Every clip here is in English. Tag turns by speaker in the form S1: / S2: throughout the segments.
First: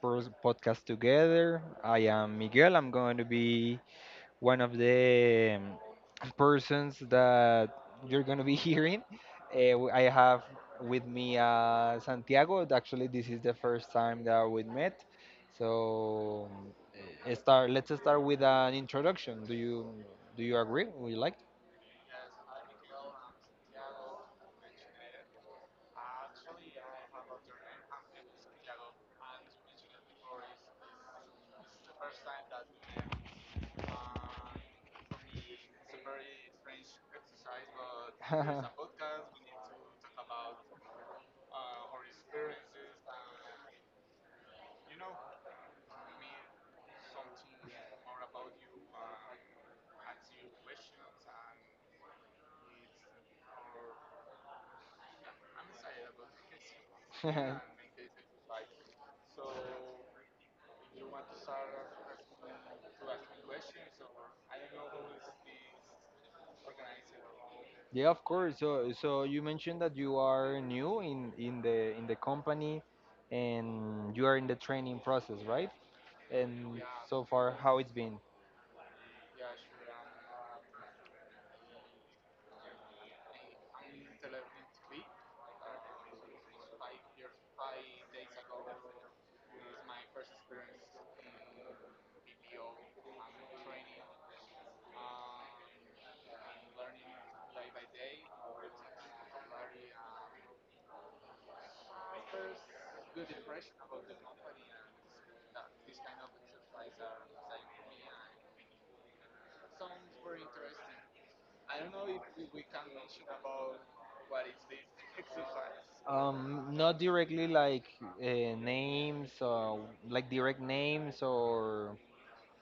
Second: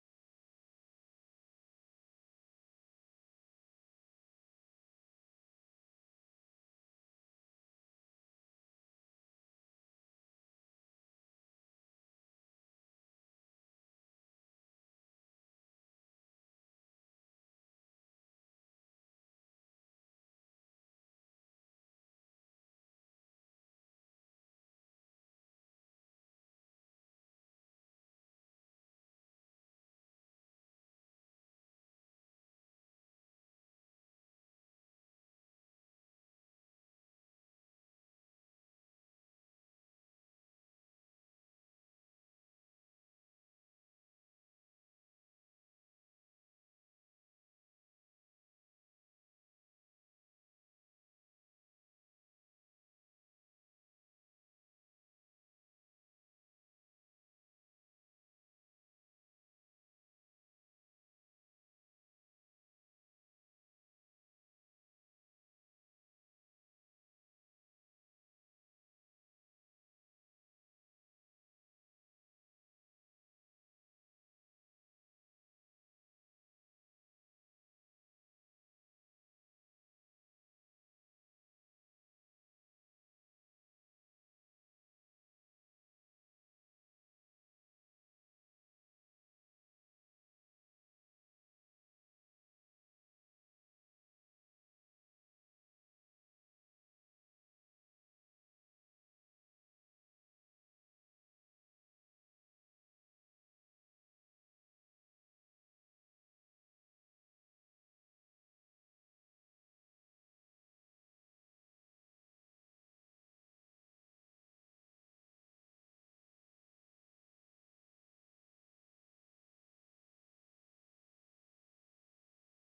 S1: podcast together. I am Miguel. I'm going to be one of the persons that you're going to be hearing. I have with me Santiago. Actually, this is the first time that we met. So, eh, start. Let's start with an introduction. Do you agree? Would you like? Yeah, of course. So, you mentioned that you are new in the company, and you are in the training process, right? And so far, how it's been? Not directly like names, or like direct names, or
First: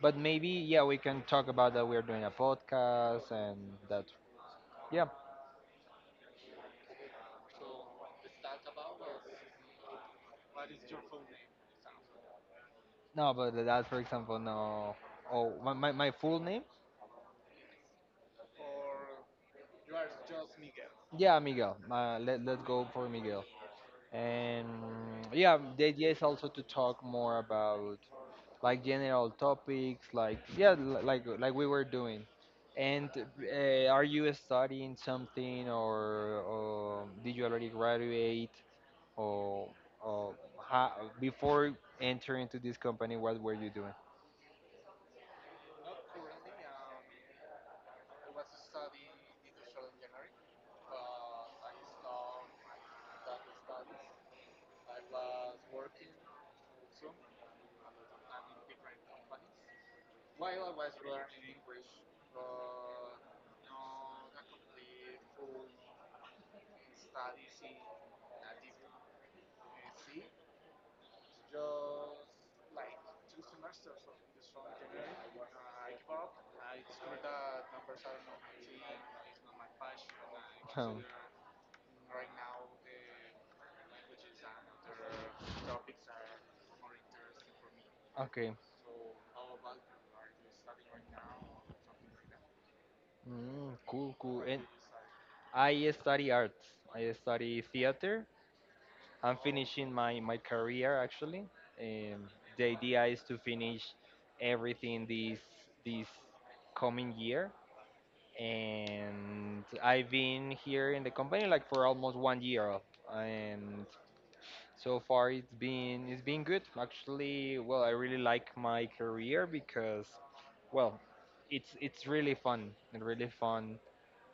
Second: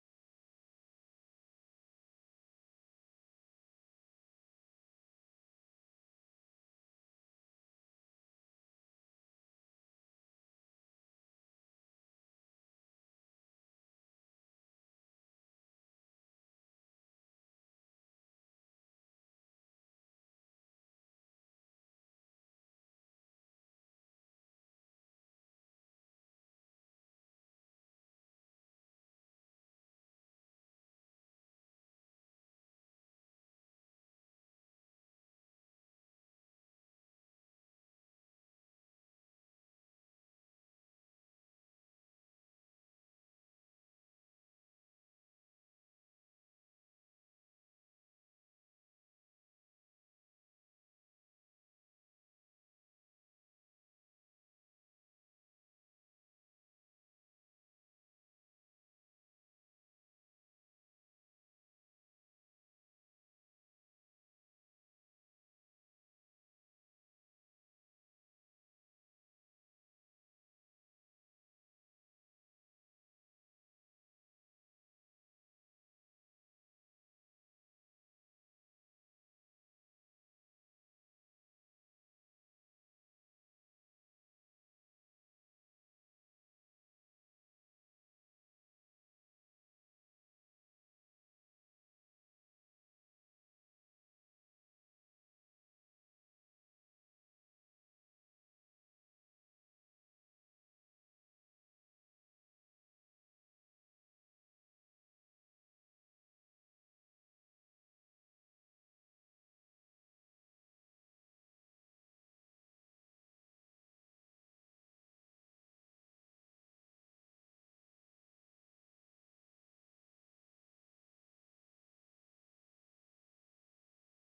S1: but maybe yeah, we can talk about that we're doing a podcast and that. Yeah, no, but that for example, no. Oh, my full name? Yeah, Miguel. Let's go for Miguel. And yeah, the idea is also to talk more about like general topics, like yeah, like we were doing. And are you studying something, or did you already graduate, or, or how, before entering to this company, what were you doing? Um, okay. Mm, cool, cool. And I study arts. I study theater. I'm finishing my career actually. Um, the idea is to finish everything this coming year. And I've been here in the company like for almost 1 year, and so far it's been good. Actually, well, I really like my career because, well, it's really fun and really fun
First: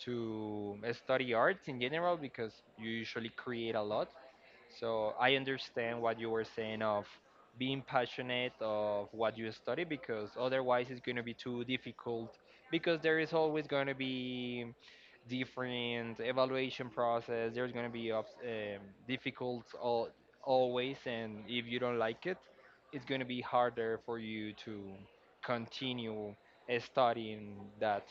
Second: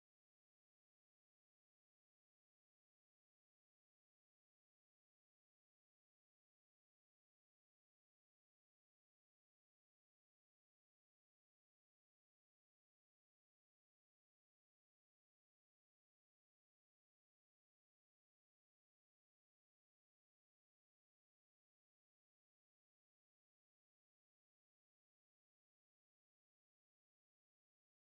S1: to study arts in general because you usually create a lot. So I understand what you were saying of being passionate of what you study because otherwise it's going to be too difficult because there is always going to be different evaluation process. There's going to be ups, difficult al- always, and if you don't like it it's going to be harder for you to continue studying that,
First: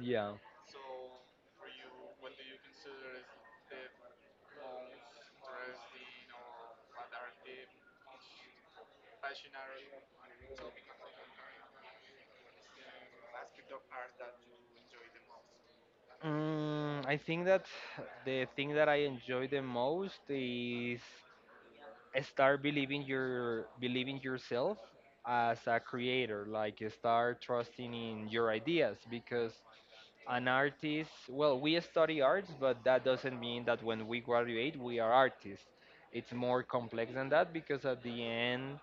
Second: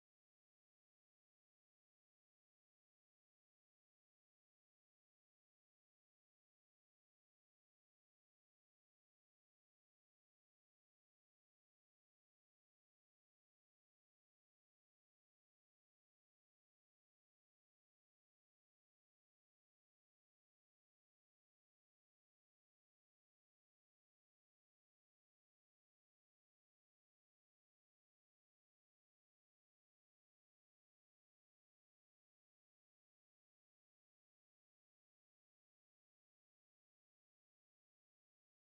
S1: yeah. Mm, I think that the thing that I enjoy the most is start believing your believing yourself as a creator, like you start trusting in your ideas because an artist, well, we study arts, but that doesn't mean that when we graduate we are artists. It's more complex than that because at the end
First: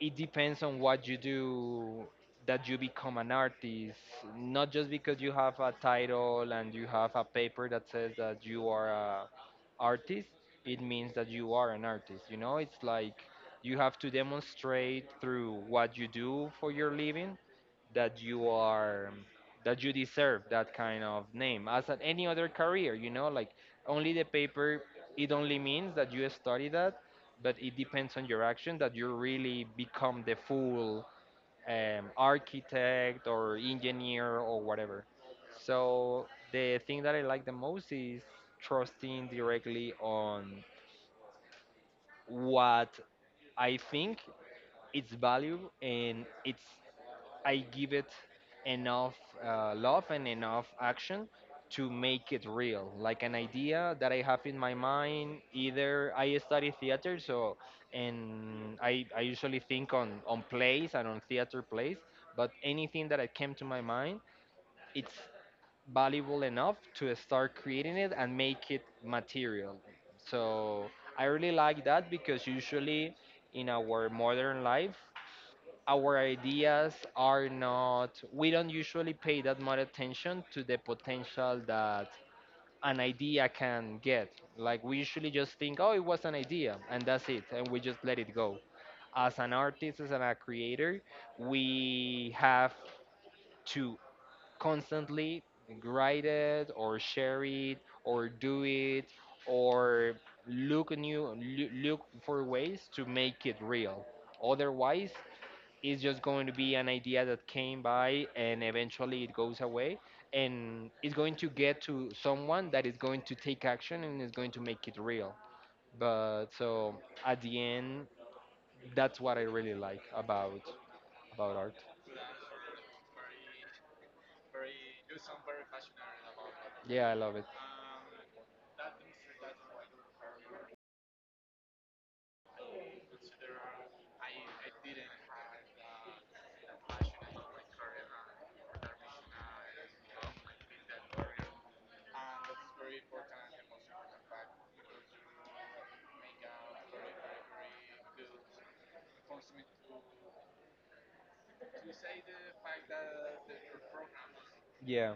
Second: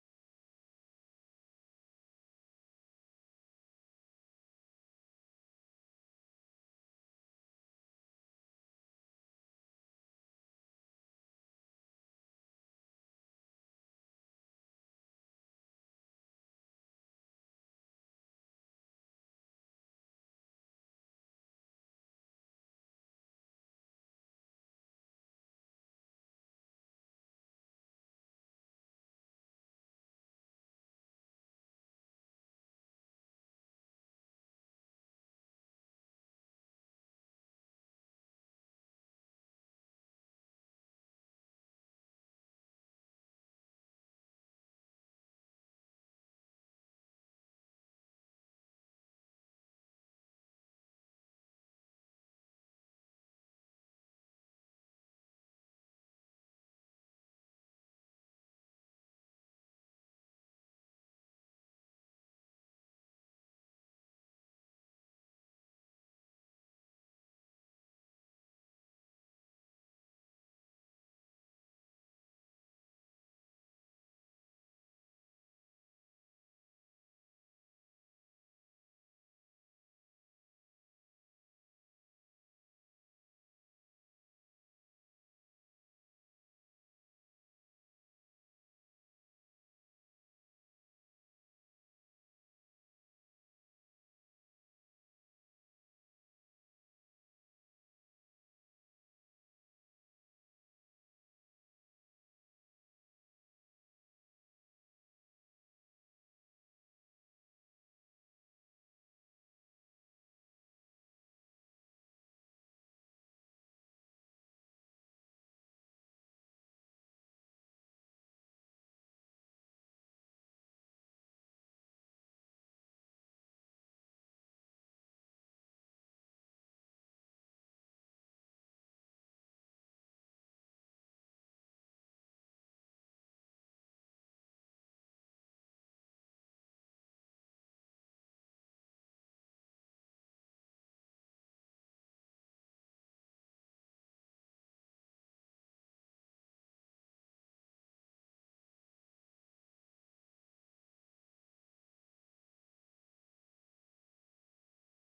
S1: it depends on what you do that you become an artist, not just because you have a title and you have a paper that says that you are a artist, it means that you are an artist, you know. It's like you have to demonstrate through what you do for your living that you are, that you deserve that kind of name as at any other career, you know, like only the paper, it only means that you study that, but it depends on your action that you really become the full architect or engineer or whatever. So the thing that I like the most is trusting directly on what I think its value and its I give it enough love and enough action to make it real. Like an idea that I have in my mind. Either I study theater, so and I usually think on plays and on theater plays. But anything that I came to my mind, it's valuable enough to start creating it and make it material. So I really like that because usually in our modern life our ideas are not, we don't usually pay that much attention to the potential that an idea can get, like we usually just think, oh, it was an idea and that's it, and we just let it go. As an artist, as a creator, we have to constantly write it or share it or do it or look for ways to make it real, otherwise it's just going to be an idea that came by and eventually it goes away and it's going to get to someone that is going to take action and is going to make it real. But so at the end, that's what I really like about art. Yeah, I love it. Yeah.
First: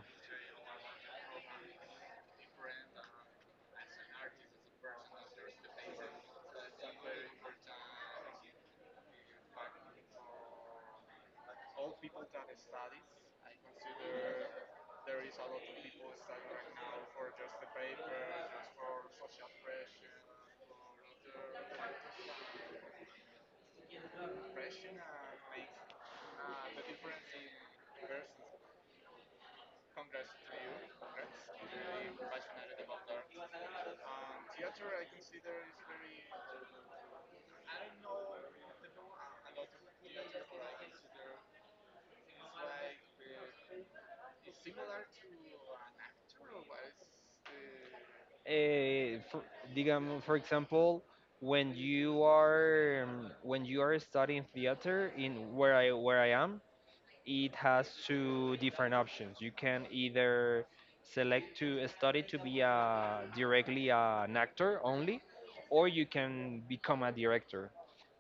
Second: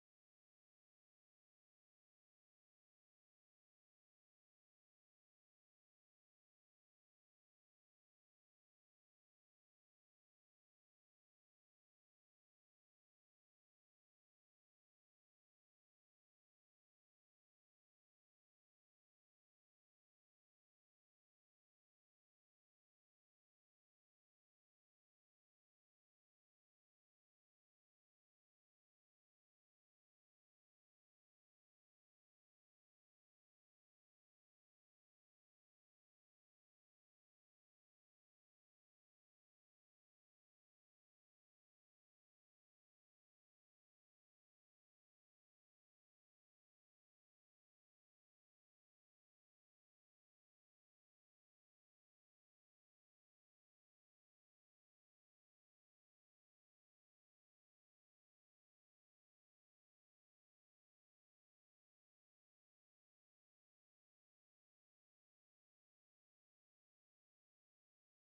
S1: Eh, for, for example, when you are when you are studying theater in where I am, it has two different options. You can either select to study to be a, directly an actor only, or you can become a director.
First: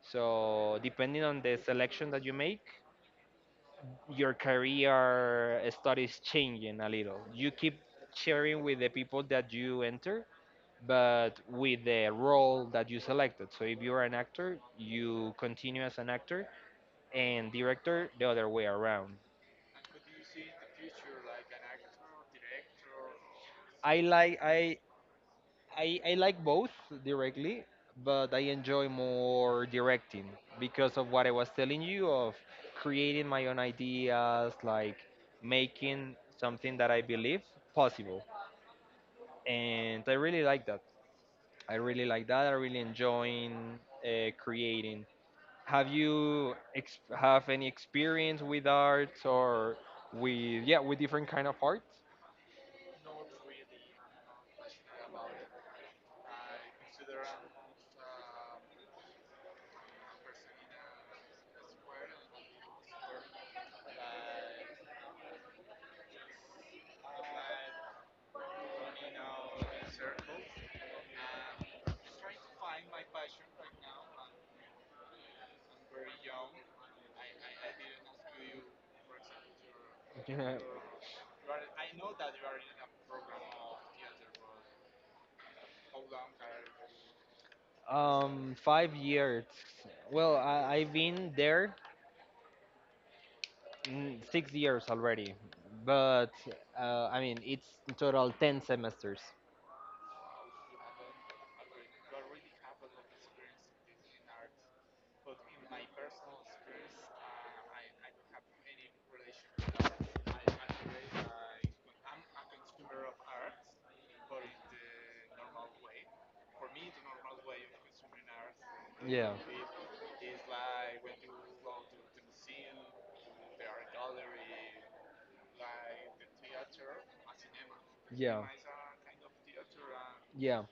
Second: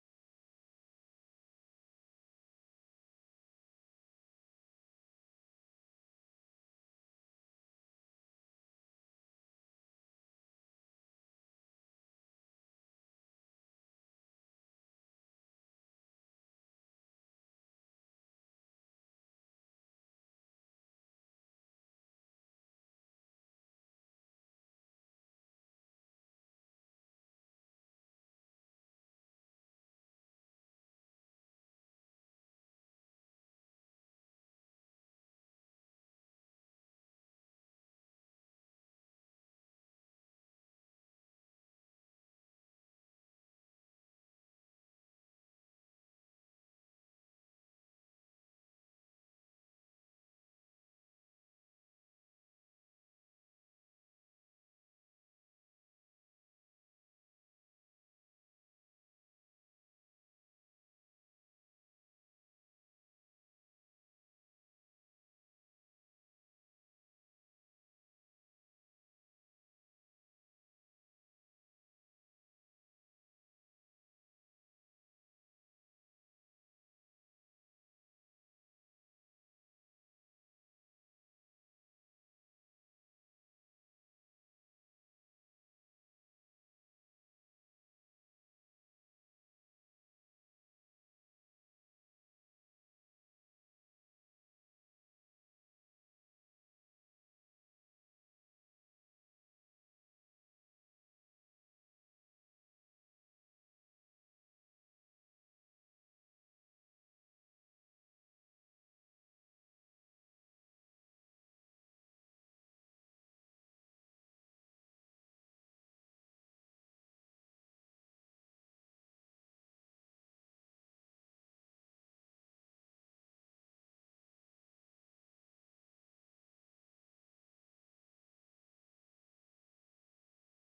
S1: So depending on the selection that you make, your career studies changing a little. You keep sharing with the people that you enter, but with the role that you selected. So if you are an actor, you continue as an actor, and director the other way around. I like I I like both directly, but I enjoy more directing because of what I was telling you of creating my own ideas, like making something that I believe possible. And I really like that. I really like that. I really enjoying creating. Have you have any experience with arts or with yeah with different kind of arts? 5 years. Well, I've been there. Mm, 6 years already, but I mean it's in total 10 semesters. Yeah. Yeah. Yeah.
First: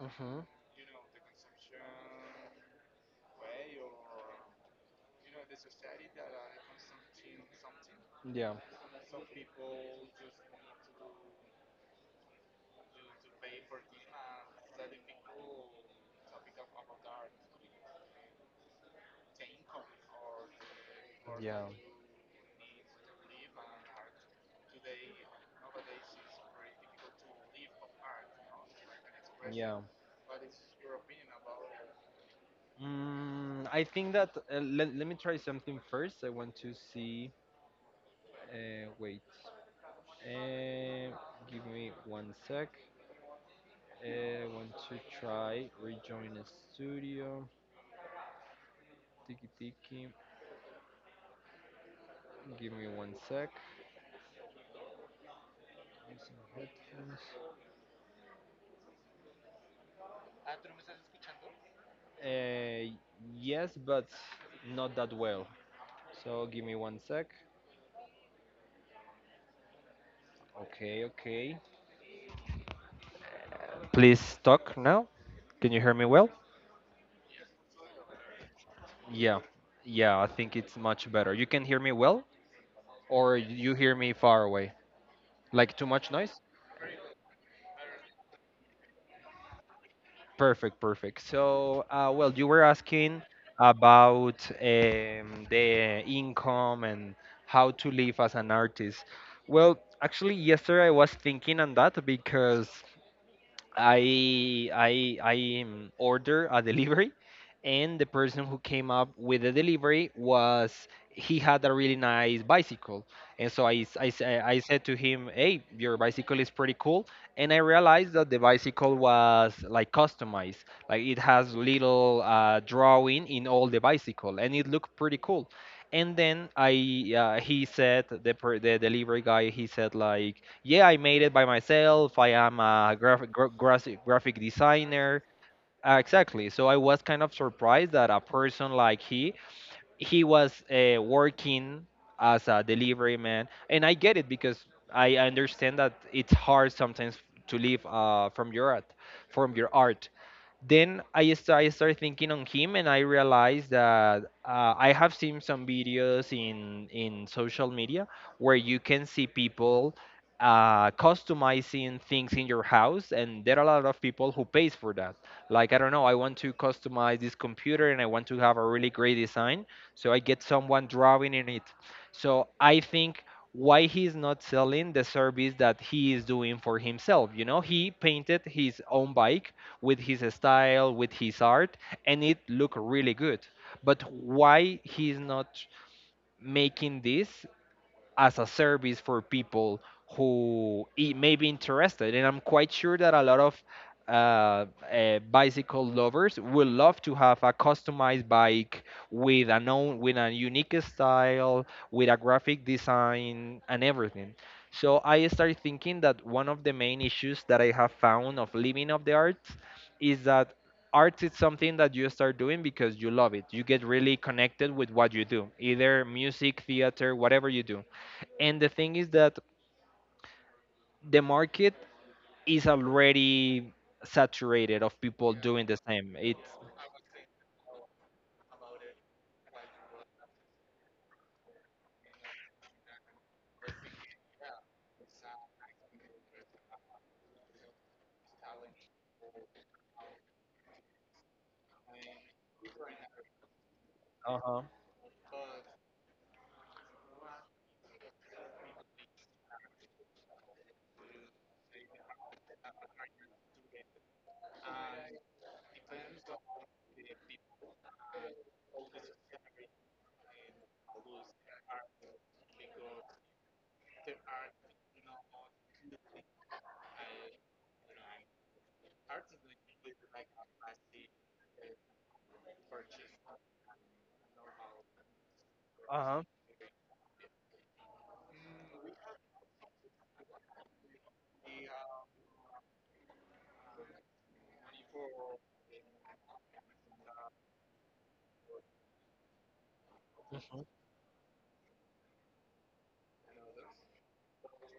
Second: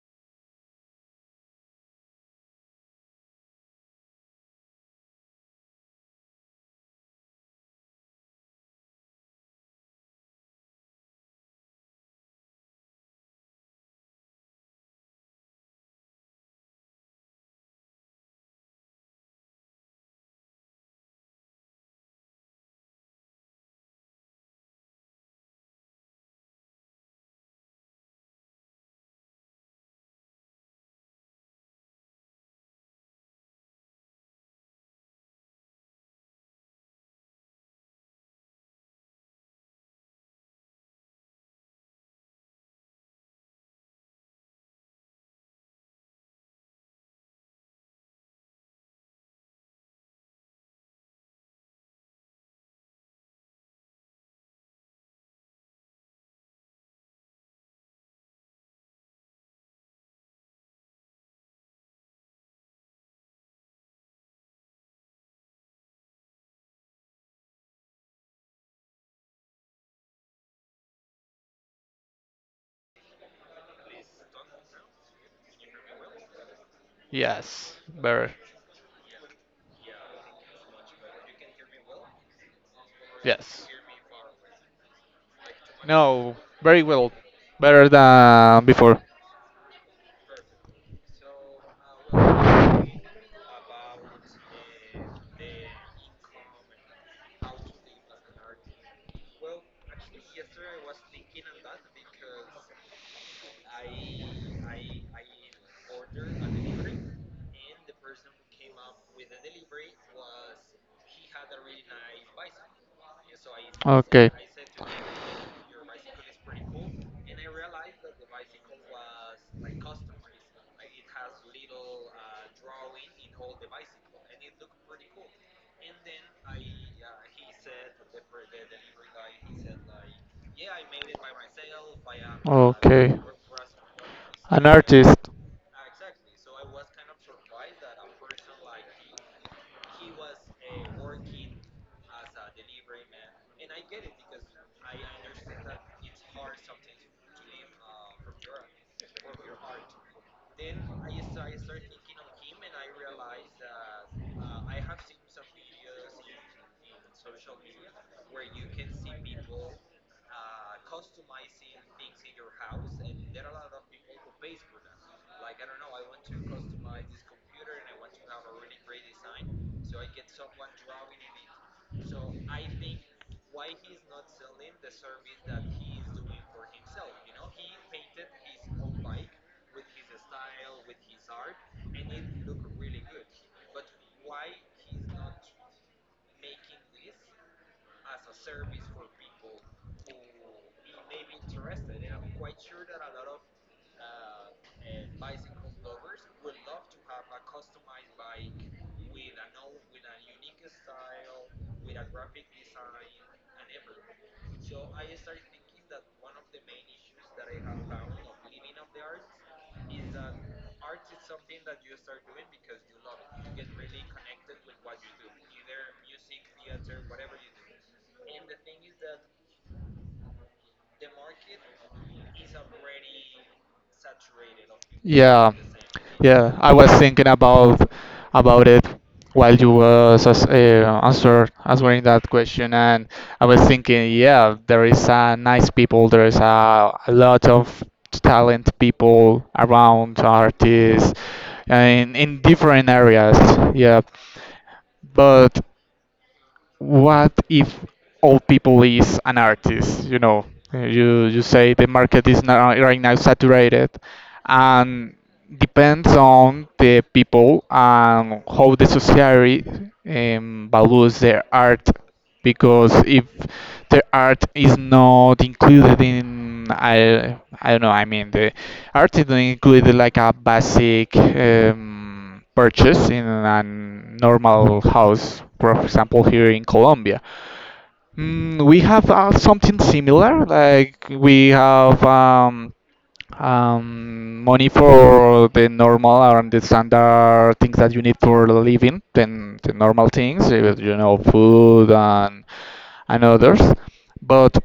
S1: Mhm. Yeah. Yeah. Yeah. Mm, I think that let me try something first. I want to see. Wait. Uh, give me one sec. I want to try rejoin the studio. Tiki tiki. Give me one sec. Using headphones. Uh, yes, but not that well. So give me one sec. Okay, okay. Please talk now. Can you hear me well?
S2: Yes, better.
S1: Yeah, yeah. I think it's much better. You can hear me well. Or
S2: Yes.
S1: you hear me far away? Like too much noise?
S2: No, very well. Better than before.
S1: Perfect, perfect. So, well, you were asking about the income and how to live as an artist. Well, actually, yesterday I was thinking on that because I order a delivery, and the person who came up with the delivery was he had a really nice bicycle, and so I said to him, "Hey, your bicycle is pretty cool," and I realized that the bicycle was like customized, like it has little drawing in all the bicycle, and it looked pretty cool. And then I he said the delivery guy he said like yeah, I made it by myself. I am a graphic gra- graphic graphic designer.
S2: Artist.
S1: Exactly. So I was kind of surprised that a person like he was working as a delivery man, and I get it because I understand that it's hard sometimes to live from your art, from your art then I started thinking on him, and I realized that I have seen some videos in social media where you can see people customizing things in your house, and there are a lot of people who pays for that. Like I don't know, I want to customize this computer, and I want to have a really great design, so I get someone drawing in it. So I think why he's not selling the service that he is doing for himself. You know, he painted his own bike with his style, with his art, and it looked really good. But why he's not making this as a service for people who it may be interested. And I'm quite sure that a lot of uh, bicycle lovers would love to have a customized bike with a known, with a unique style, with a graphic design and everything. So I started thinking that one of the main issues that I have found of living of the arts is that art is something that you start doing because you love it. You get really connected with what you do, either music, theater, whatever you do. And the thing is that the market is already saturated of people doing
S2: Yeah,
S1: the same. It's
S2: yeah. I was thinking about it while you was as- answer answering that question, and I was thinking, yeah, there is nice people. There is a lot of talent people around, artists, in different areas. Yeah,
S1: uh-huh.
S2: but what if all people is an artist? You say the market is not right now saturated, and depends on the people and how the society values their art, because if the art is not included in I don't know I mean the art is not included like a basic purchase in a normal house, for
S1: Uh-huh.
S2: example, here in Colombia. We have something similar, like we have money for the normal and the standard things that you need for living, then the normal things, eh, you know, food and others. But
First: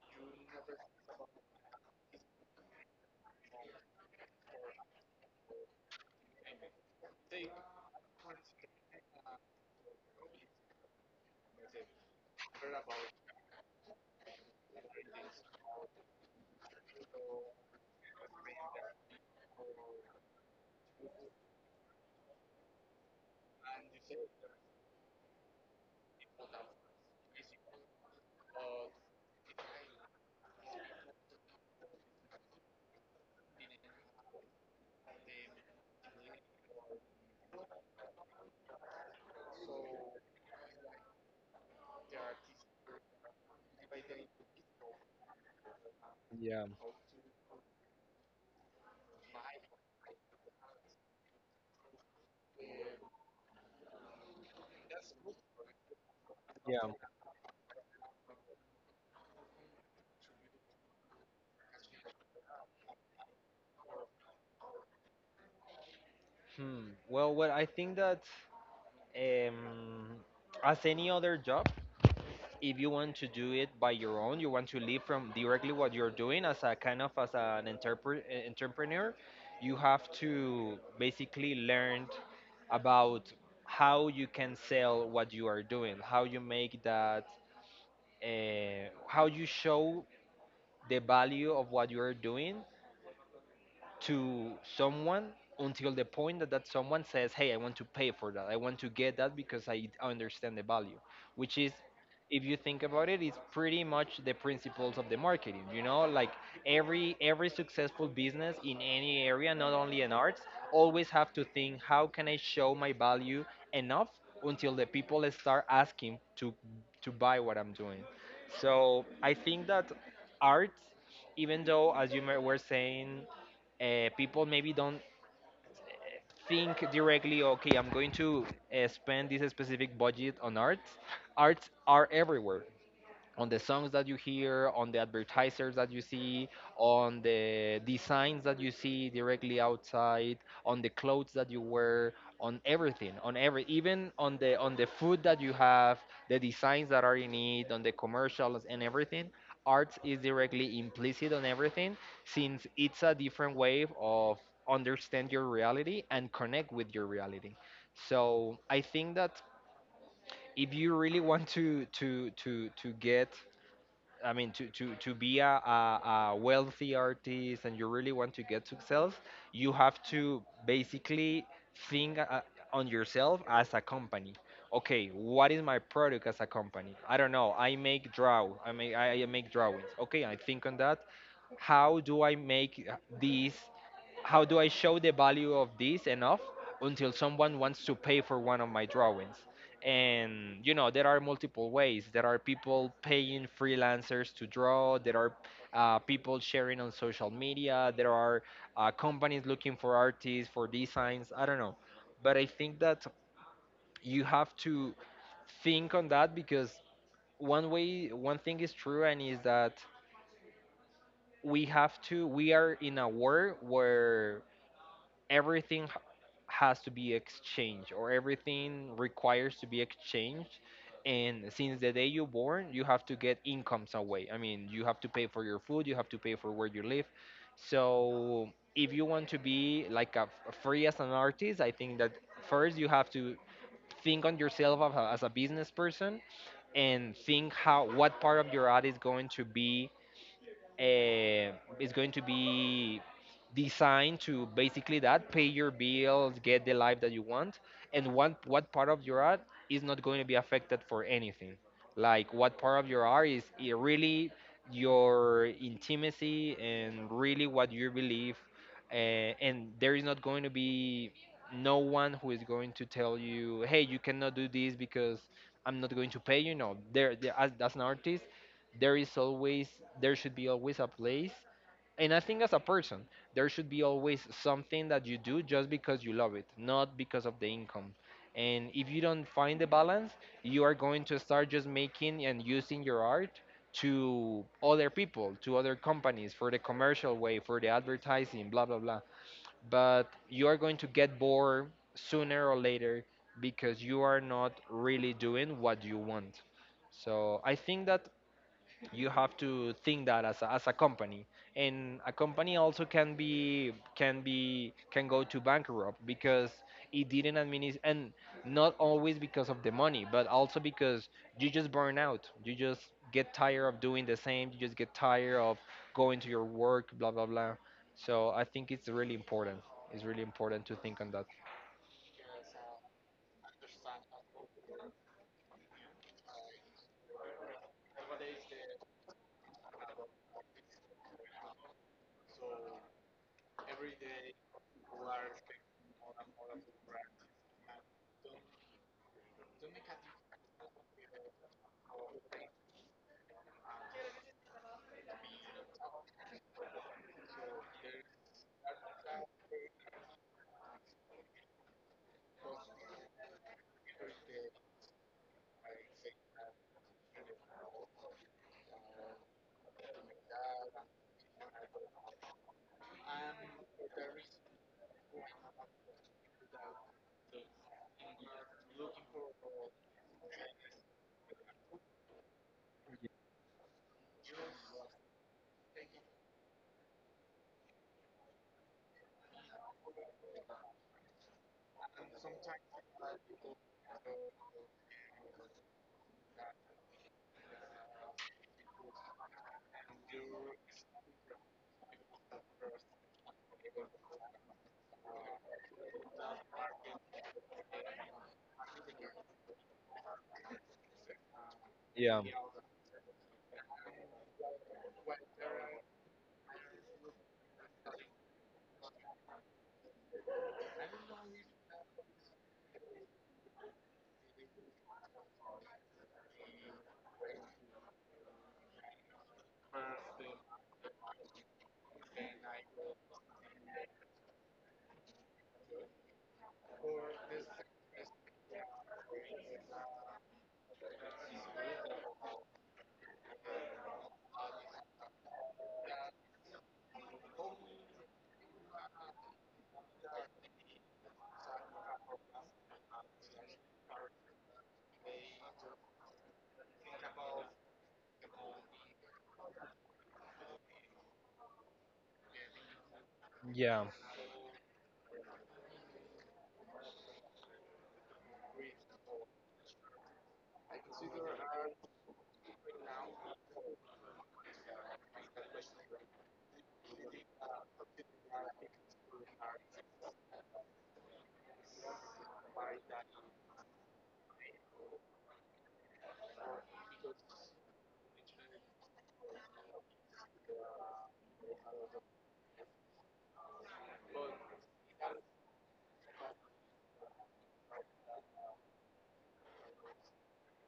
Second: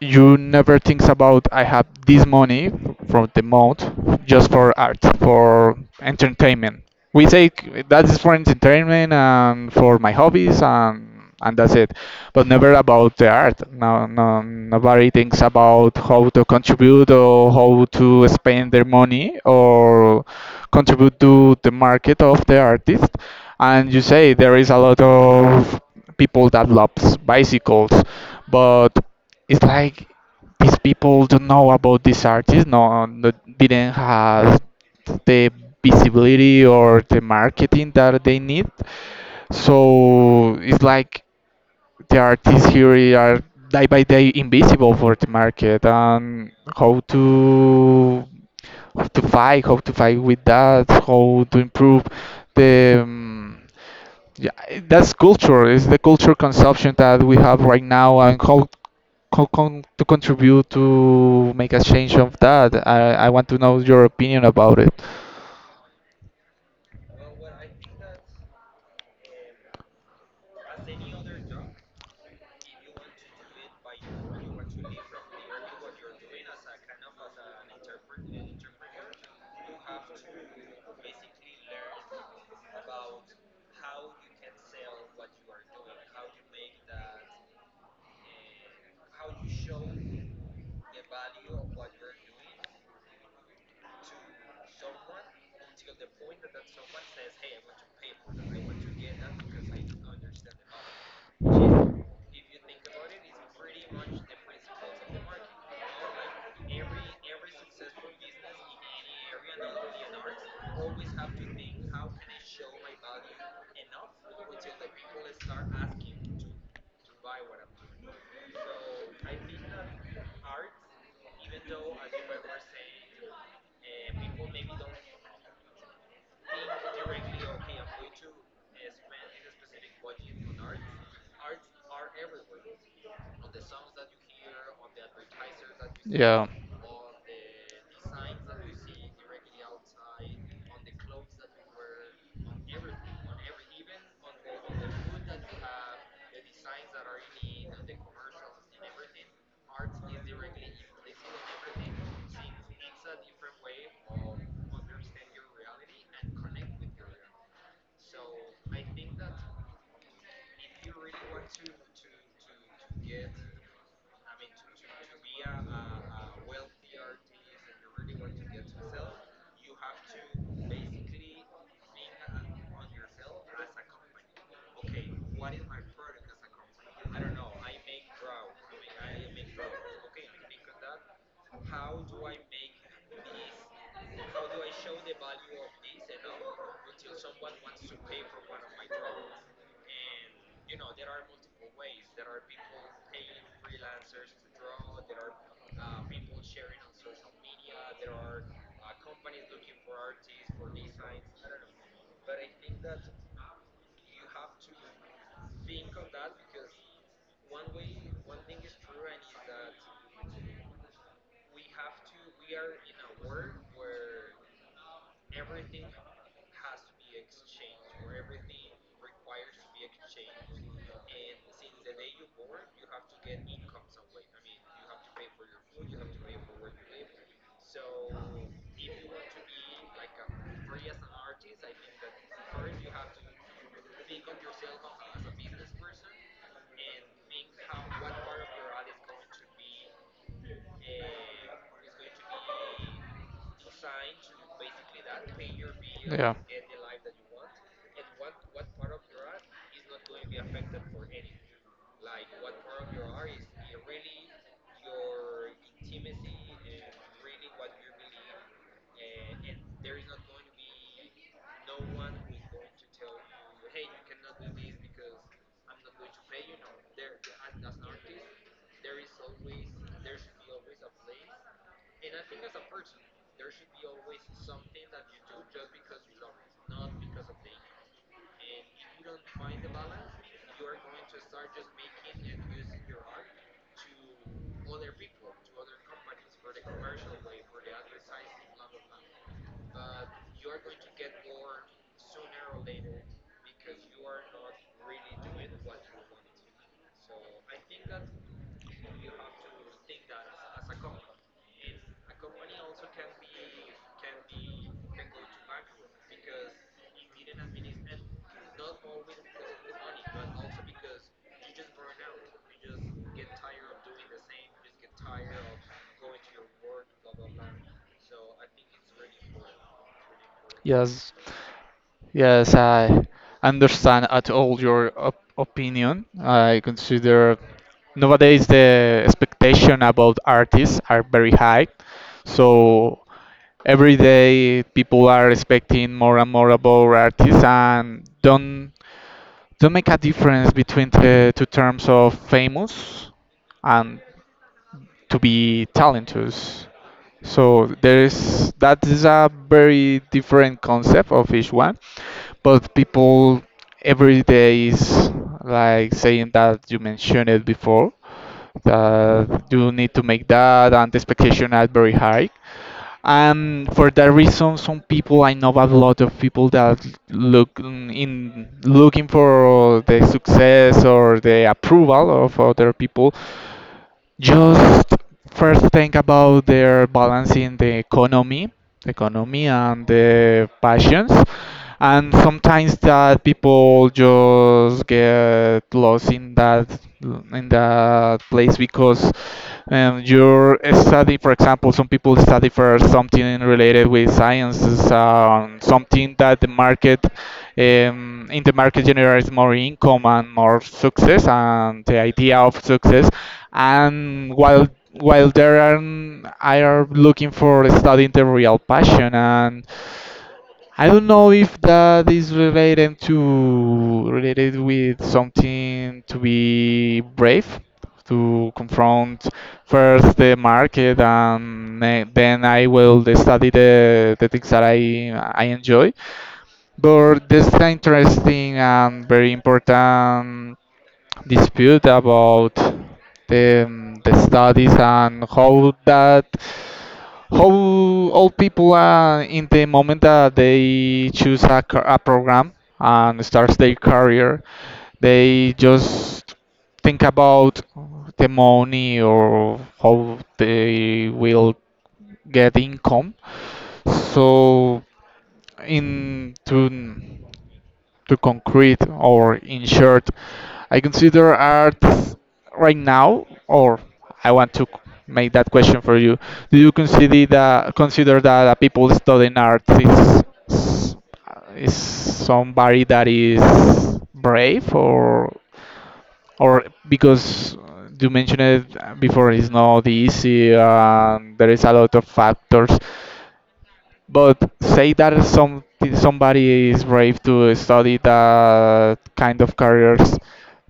S2: you never thinks about, I have this money from the month just for art, for entertainment. We say, That is for entertainment and for my hobbies and that's it," but never about the art. No, no, nobody thinks about how to contribute or how to spend their money or contribute to the market of the artist. And you say there is a lot of people that loves bicycles, but it's like these people don't know about this artist, didn't have the visibility or the marketing that they need, so it's like the artists here are day by day invisible for the market. And
S1: Yeah.
S2: how to, how to fight with that, how to improve the yeah, that's culture. It's the culture
S1: Yeah.
S2: consumption that we have right now, and how con to contribute to make a change of that. I want to know your opinion about it.
S1: Hmm. Well, what I think that um as any other job, if you want to do it by your own, you want to live from directly what you're doing as a kind of as an entrepreneur, you have to basically learn about how you can sell what you are doing, how you make that how you show the value of what you are doing to someone until the point that that someone says, "Hey, I want to pay for that. I want to get that because I understand the value," which is if you think about it, it's pretty much the principles of the marketing. You know, like every successful business in any area, not only in arts, always have to think how can I show my value enough until the people start asking to buy what I'm doing. So I think that art, even though as were saying, people maybe don't think directly, okay, I'm going to spend this specific budget on art. Arts are everywhere, on the songs that you hear, on the advertisers that you
S2: Yeah.
S1: see, on the designs that you see directly outside, on the clothes that you wear, on everything, on every even on the food that you have, the designs that are in it, on the commercials and everything. Arts is directly implicit on everything, since it's a different way of understand your reality and connect with your reality. So I think that if you really want to get, I mean, to be a wealthy artist and you really want to get success, you have to basically think on yourself as a company. Okay, what is my product as a company? I don't know. I make draw. I make drawings. Okay, I think on that. How do I make these? How do I show the value of this enough until someone wants to pay for one of my drawings? And you know there are multiple ways. There are people paying freelancers to draw. There are people sharing on social media. There are companies looking for artists for designs, I don't know. But I think that you have to think on that, because one thing is true, and is that we have to we are in a world where everything h- has to be exchanged, or everything requires to be exchanged. And since the day you born, you have to get income some way. I mean, you have to pay for your food, you have to pay for where you live. So if you want to be like free as an artist, I think that first you have to think on yourself as a business person, and think how what part of your art is going to be uh, is going to be designed to basically that pay your
S2: Yeah.
S1: bills, get the life that you want. And what part of your art is not going to be affected for anything. Like what part of your art really your intimacy and really what you believe, uh, and there is not going to be no one who is going to tell you, hey, you cannot do this because I'm not going to pay you. No, as an artist, there is always there should be always a place. And I think as a person, there should be always something that you do just because you love it, not because of the income. And if you don't find the balance, you are going to start just making and using your art to other people, to other companies, for the commercial way, for the advertising, blah blah blah. But you are going to get bored sooner or later, because you are not really doing what you want. So I think that you have to think that as a company. And a company also can be can go to bankrupt because it didn't administer. And not always because of the money, but also because you just burn out, you just get tired of doing the same, you just get tired of going to your work, blah blah blah. So I think it's really important, it's really important to
S2: Yes,
S1: think on that.
S2: yes, I understand at all your opinion. I consider nowadays the expectation about artists are very high. So every day people are expecting more and more about artists, and don't to make a difference between the two terms of famous and to be talented. So there is, that is a very different concept of each one, but people every day is, like saying that you mentioned it before, that you need to make that, and the expectation are very high. And for that reason, some people — I know a lot of people that look in looking for the success or the approval of other people, just first think about their balancing the economy, economy and the passions, and sometimes that people just get lost in that, in that place, because your study, for example, some people study for something related with sciences, something that the market in the market generates more income and more success and the
S1: Yeah,
S2: idea of success. And while there are, I are looking for studying the real passion, and I don't know if that is related to related with something to be brave, to confront first the market, and then I will study the things that I enjoy. But this is interesting and very important dispute about the studies, and how that, how old people are in the moment that they choose a, a program and starts their career, they just think about the money or how they will get income.
S1: yeah.
S2: So in to concrete or in short, I consider art right now, or I want to make that question for you: do you consider that a people studying art is somebody that is brave? Or because you mentioned it before, it's not easy and there is a lot of factors. But say that some, somebody is brave to study that kind of careers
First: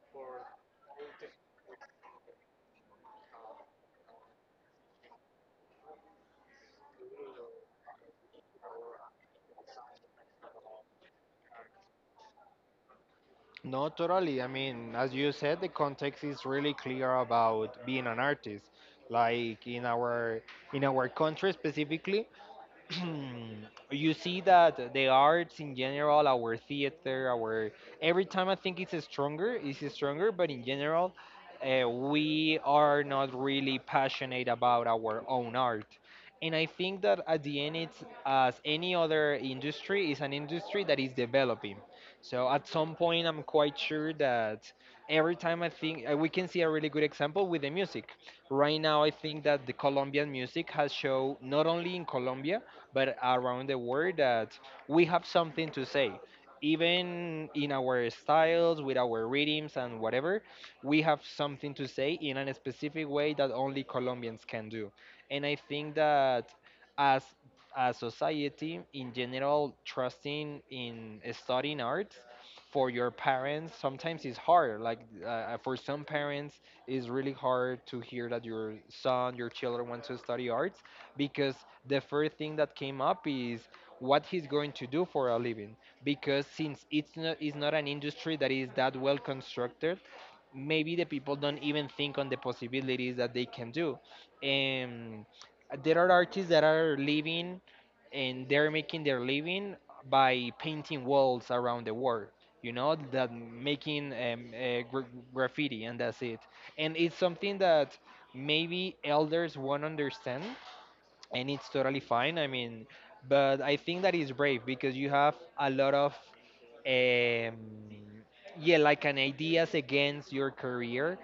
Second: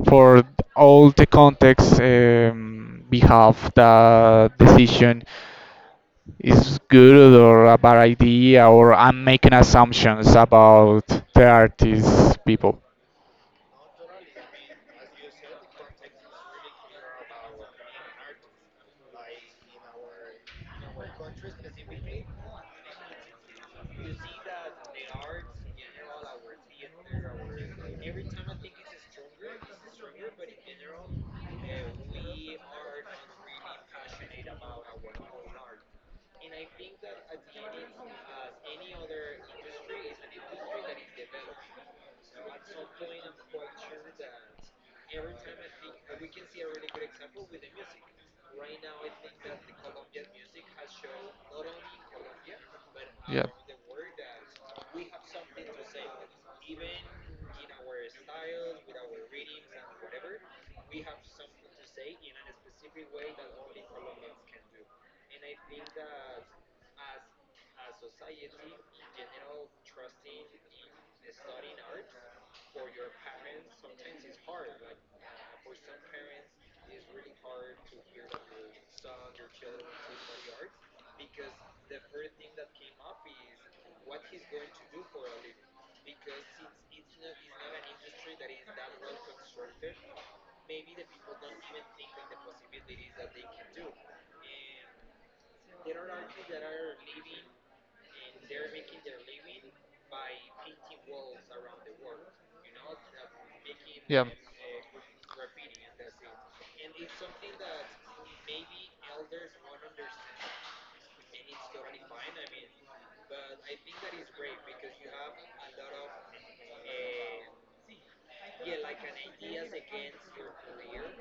S2: for all the context, we have the decision is good or a bad idea, or I'm making assumptions about the artist people.
S1: No, totally. I mean, as you said, the context is really clear about being an artist. Like in our country specifically, you
S2: You see
S1: see
S2: that
S1: that the
S2: the arts
S1: arts in
S2: in general,
S1: general,
S2: our
S1: our theater,
S2: work,
S1: our every
S2: every time
S1: time I
S2: I think
S1: think it's
S2: it's
S1: stronger,
S2: stronger,
S1: it's
S2: it's stronger.
S1: stronger.
S2: But
S1: But
S2: in
S1: in
S2: general,
S1: general,
S2: we are
S1: we
S2: really
S1: are not really passionate
S2: passionate
S1: about
S2: about our work,
S1: our
S2: our
S1: own
S2: art.
S1: art,
S2: And
S1: and
S2: I
S1: I
S2: think
S1: think that
S2: that, as
S1: at the end, it's as
S2: any
S1: any other
S2: other industry,
S1: industry,
S2: is
S1: is an
S2: an industry
S1: industry
S2: that
S1: that
S2: is
S1: is developing.
S2: developing.
S1: So
S2: At
S1: at some point, I'm
S2: some —
S1: quite sure that every time I think we can see a really good example with the music. Right now, I think that the Colombian music has shown not only in Colombia but around the world that we have something to say. Even in our styles, with our rhythms and whatever, we have something to say in a specific way that only Colombians can do. And I think that as a society in general, trusting in studying arts for your parents sometimes is hard. Like for some parents, it's really hard to hear that your son, your children want to study arts, because the first thing that came up is what he's going to do for a living, because since it's not an industry that is that well constructed. Maybe the people don't even think on the possibilities that they can do. And there are artists that are living, and they're making their living by painting walls around the world, you know, that making graffiti, and that's it. And it's something that maybe elders won't understand, and it's totally fine. I mean, but I think that is brave because you have a lot of, um, yeah, like an ideas against your career.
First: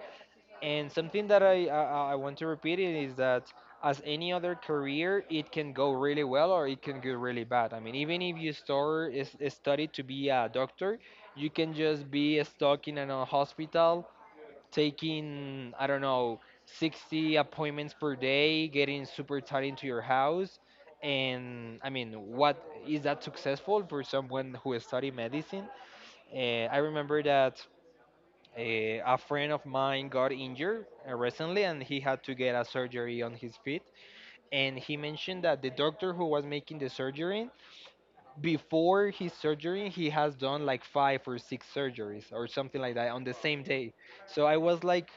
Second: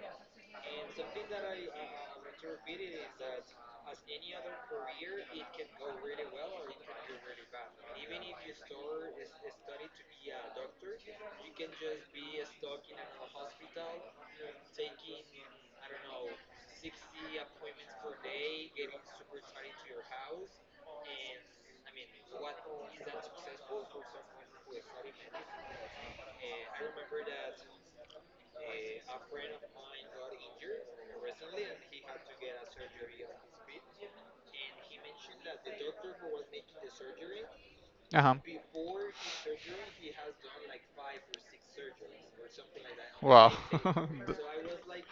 S1: And something that I want to repeat it is that as any other career, it can go really well or it can go really bad. I mean, even if you start is study to be a doctor, you can just be stuck in a hospital taking, I don't know, 60 appointments per day, getting super tired into your house. And I mean, what is that successful for someone who study medicine? Uh, I remember that a friend of mine got injured recently, and he had to get a surgery on his feet. And he mentioned that the doctor who was making the surgery,
S2: uh huh.
S1: before his surgery, he has done like five or six surgeries or something like that on the same day. So I was like,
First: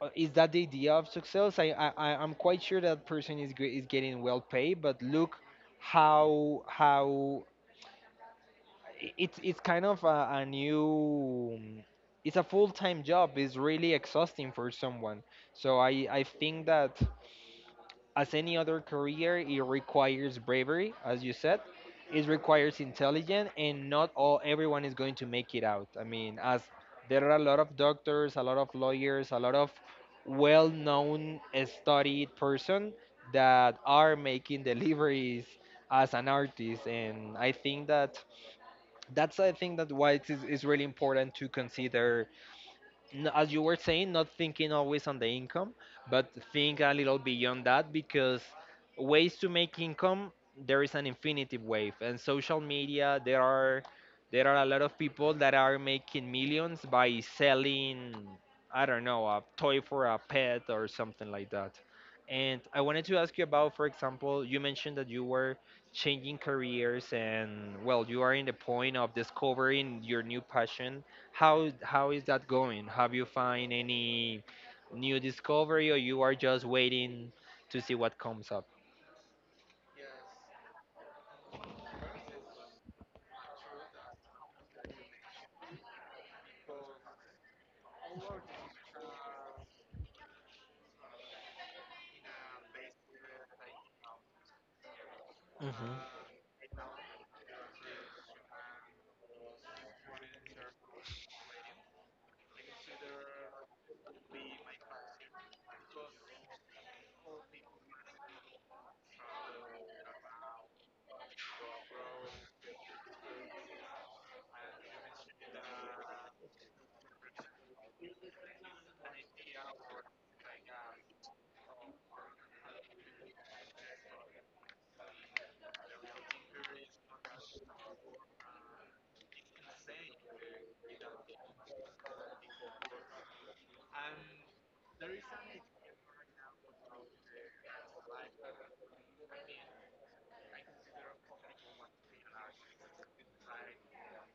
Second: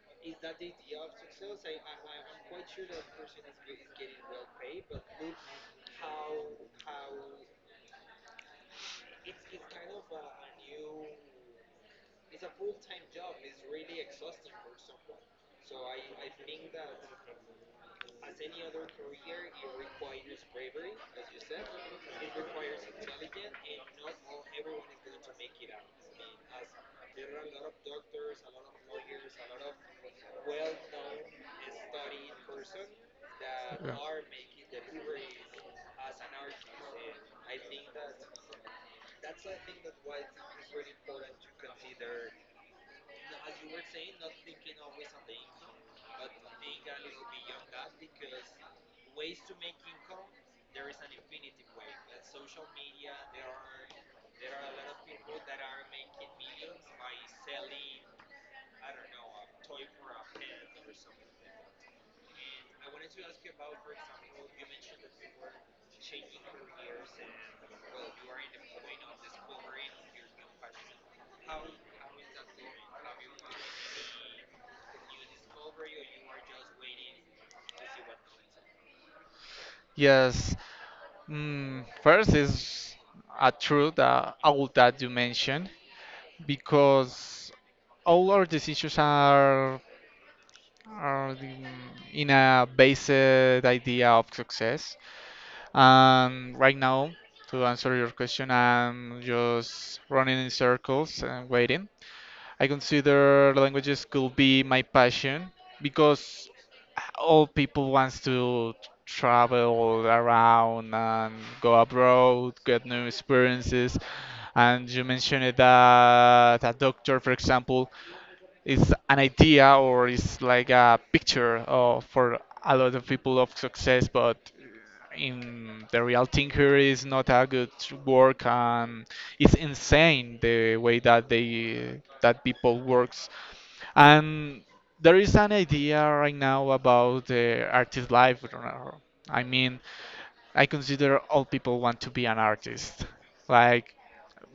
S1: is that the idea of success? I'm quite sure that person is getting well paid, but look how it's kind of a new it's a full time job. It's really exhausting for someone. So I think that as any other career, it requires bravery, as you said. It requires intelligence, and not all everyone is going to make it out. I mean, as there are a lot of doctors, a lot of lawyers, a lot of well-known, studied person that are making deliveries as an artist. And I think that that's I think that why it is really important to consider, as you were saying, not thinking always on the income, but think a little beyond that. Because ways to make income, there is an infinity wave. And social media, there are a lot of people that are making millions by selling, I don't know, a toy for a pet or something like that. And I wanted to ask you about, for example, you mentioned that you were changing careers, and well, you are in the point of discovering your new passion. How is that going? Have you find any new discovery, or you are just waiting to see what comes up?
S2: Yes, first is a truth that all that you mentioned, because all our decisions are in a based idea of success.
S1: Hmm.
S2: And right now, to answer your question, I'm just running in circles and waiting. I consider languages could be my passion, because all people wants to travel around and go abroad, get new experiences. And you mentioned it that a doctor, for example, is an idea or is like a picture of, for a lot of people of success, but in the real thing here is not a good work, and it's insane the way that they, that people works. And there is an idea right now about the artist life. I mean, I consider all people want to be an artist. Like,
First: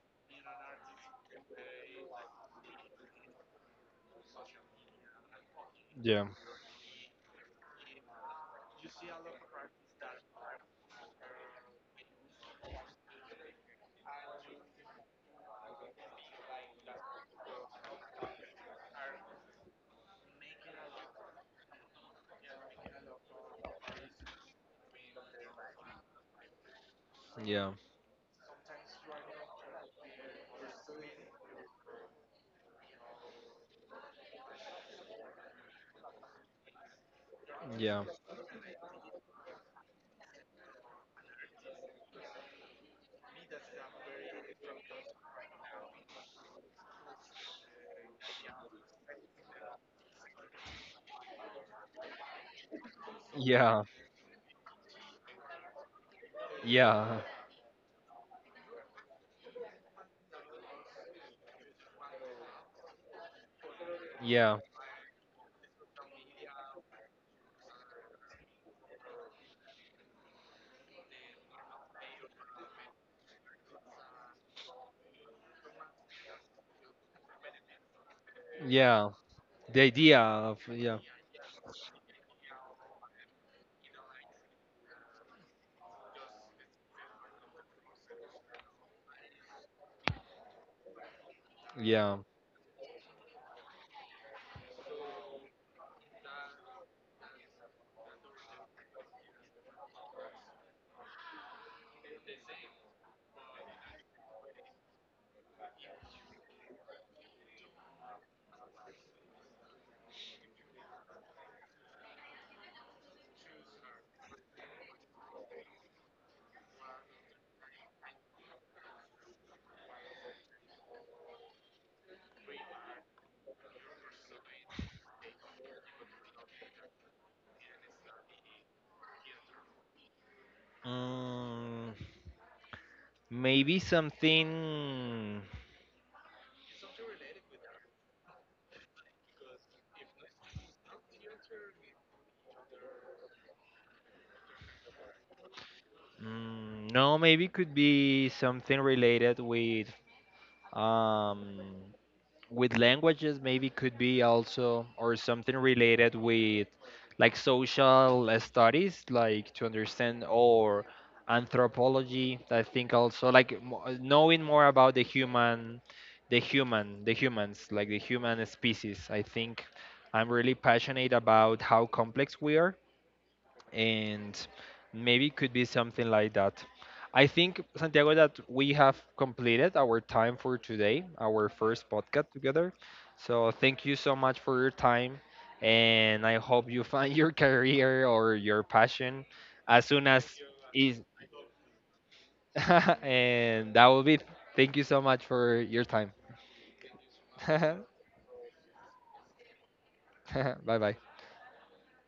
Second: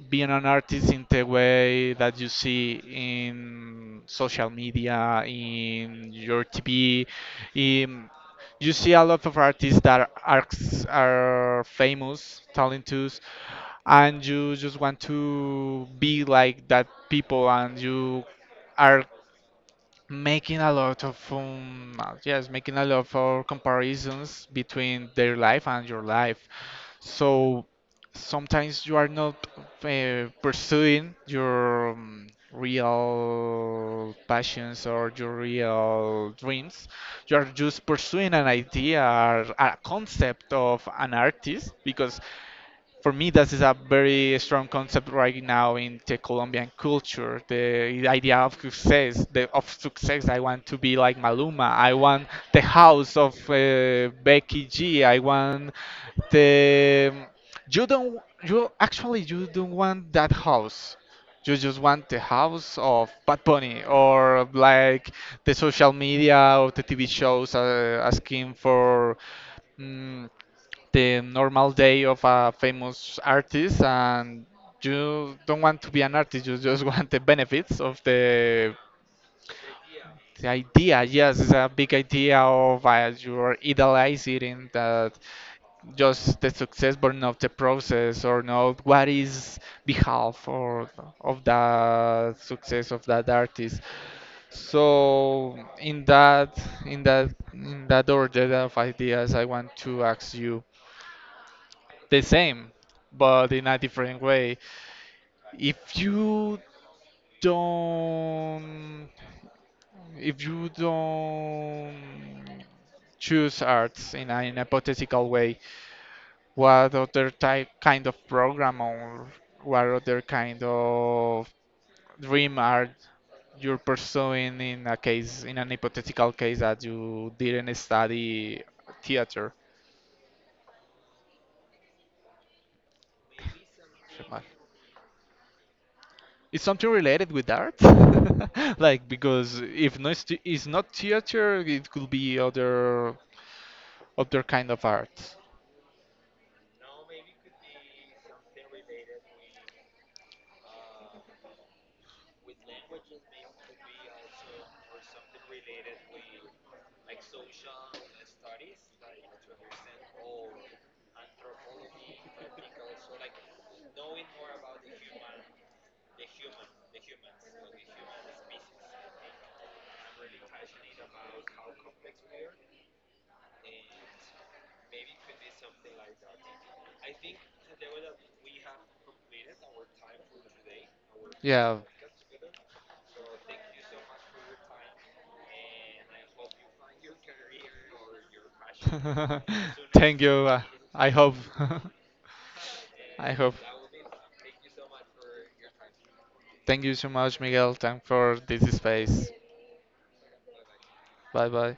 S2: being an artist in the way that you see in social media, in
S1: Yeah,
S2: your TV. In, you see a lot of artists that are famous, talented, and you just want to be like that people, and you are making a lot of yes, making a lot of comparisons between their life and your life. So
S1: yeah,
S2: sometimes you are not pursuing your real passions or your real dreams. You are just
S1: yeah,
S2: pursuing an idea or a concept of an artist, because for me that is a very strong concept right now in the Colombian culture. The idea of success, the of success. I want to be like Maluma. I want the house of
S1: yeah,
S2: Becky G. I want the.
S1: yeah,
S2: You don't. You actually, you don't want that house. You just want the house of Bad Bunny, or
S1: yeah,
S2: like the social media or the TV shows asking for. mm the normal day of a famous artist, and you don't want to be an artist, you just want the benefits of
S1: yeah. The idea
S2: the
S1: of, yeah,
S2: idea. Yes, it's a big idea of you're idealizing that, just the success, but not the process or not what is behalf or of
S1: yeah.
S2: the success of that artist. So in that, in that order of ideas, I want to ask you the same, but in a different way. If you don't, if you don't choose arts in an hypothetical way, what other type, kind of program, or what other kind of dream are, you're pursuing in a case, in an hypothetical case that you didn't study theater?
S1: Mm, maybe something.
S2: It's something related with art? Like, because if no, it's, it's not theater, it could be other, other kind of art.
S1: Mm, no, maybe could be something related um with languages, maybe could be also, or something related with like social studies, like to understand or anthropology, I think also, like knowing more about the human the humans, like the human species. I think I'm really passionate about how complex we are, and maybe could be something like that. I think, Santiago, that we have completed our time for today, our first
S2: Yeah.
S1: podcast together. So thank you so much for your time, and I hope you find your career or your passion as soon as
S2: Thank you.
S1: is.
S2: I hope. I
S1: And
S2: hope.
S1: that will be. It. Thank you so much for your time.
S2: Thank you so much, Miguel. Thank for this space.
S1: Bye bye.
S2: Bye bye.